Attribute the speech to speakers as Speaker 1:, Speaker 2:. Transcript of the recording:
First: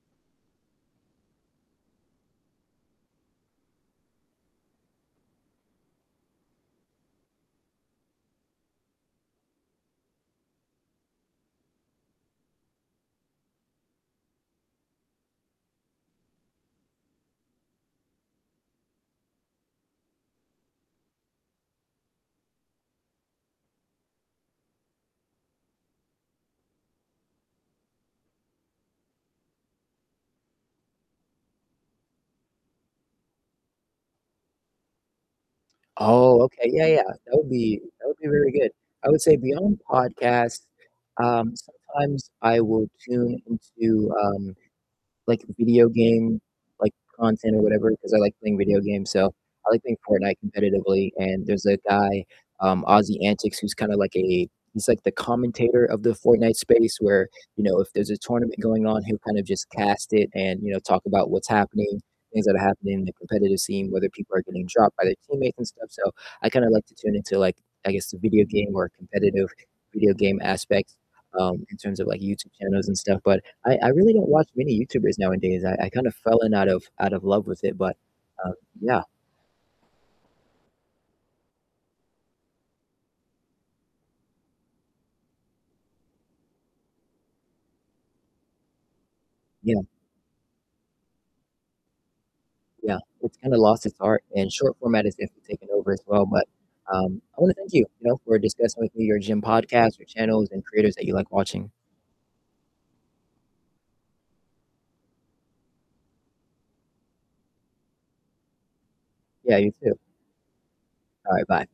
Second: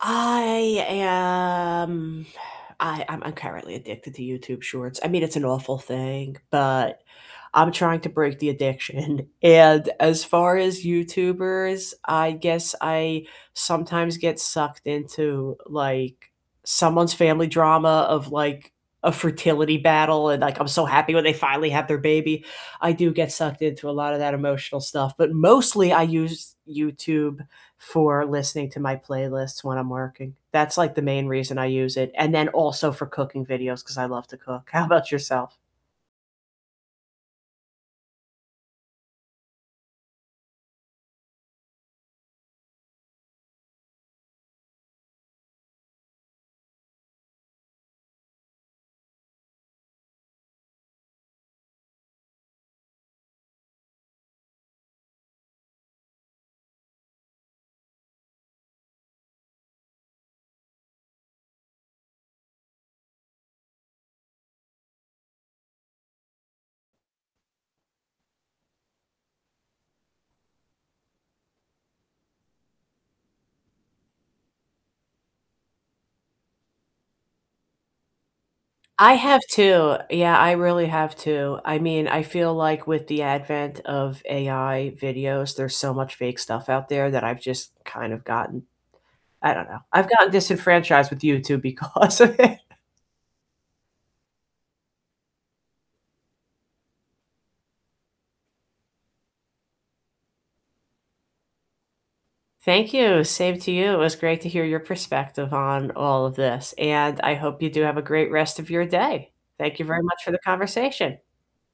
Speaker 1: I am I I'm currently addicted to YouTube Shorts, I mean, it's an awful thing, but I'm trying to break the addiction, and as far as YouTubers, I guess I sometimes get sucked into, like, someone's family drama of, like, a fertility battle, and like, I'm so happy when they finally have their baby, I do get sucked into a lot of that emotional stuff, but mostly I use YouTube for listening to my playlists when I'm working, that's, like, the main reason I use it, and then also for cooking videos 'cause I love to cook. How about yourself?
Speaker 2: Oh, okay, yeah, yeah, that would be that would be really good, I would say beyond podcasts, um, sometimes I will tune into, um, like, video game, like, content or whatever, 'cause I like playing video games, so I like playing Fortnite competitively, and there's a guy, um, AussieAntics, who's kinda like a he's, like, the commentator of the Fortnite space where, you know, if there's a tournament going on, he'll kind of just cast it and, you know, talk about what's happening things that are happening in the competitive scene, whether people are getting dropped by their teammates and stuff, so I kinda like to tune into, like, I guess the video game or competitive video game aspect, um, in terms of, like, YouTube channels and stuff, but I I really don't watch many YouTubers nowadays. I I kind of fell in out of out of love with it, but, uh, yeah.
Speaker 1: I have too, yeah, I really have too, I mean, I feel like with the advent of AI videos, there's so much fake stuff out there that I've just kind of gotten I don't know,
Speaker 2: Yeah.
Speaker 1: I've gotten disenfranchised with YouTube because of it.
Speaker 2: Yeah, it's kinda lost its art, and short format has definitely taken over as well, but, um, I wanna thank you, you know, for discussing with me your gym podcasts, your channels, and creators that you like watching.
Speaker 1: Thank you, same to you, it was great to hear your perspective on all of this, and I hope you do have a great rest of your day.
Speaker 2: Yeah, you
Speaker 1: Thank you
Speaker 2: too.
Speaker 1: very much for the conversation.
Speaker 2: Alright, bye.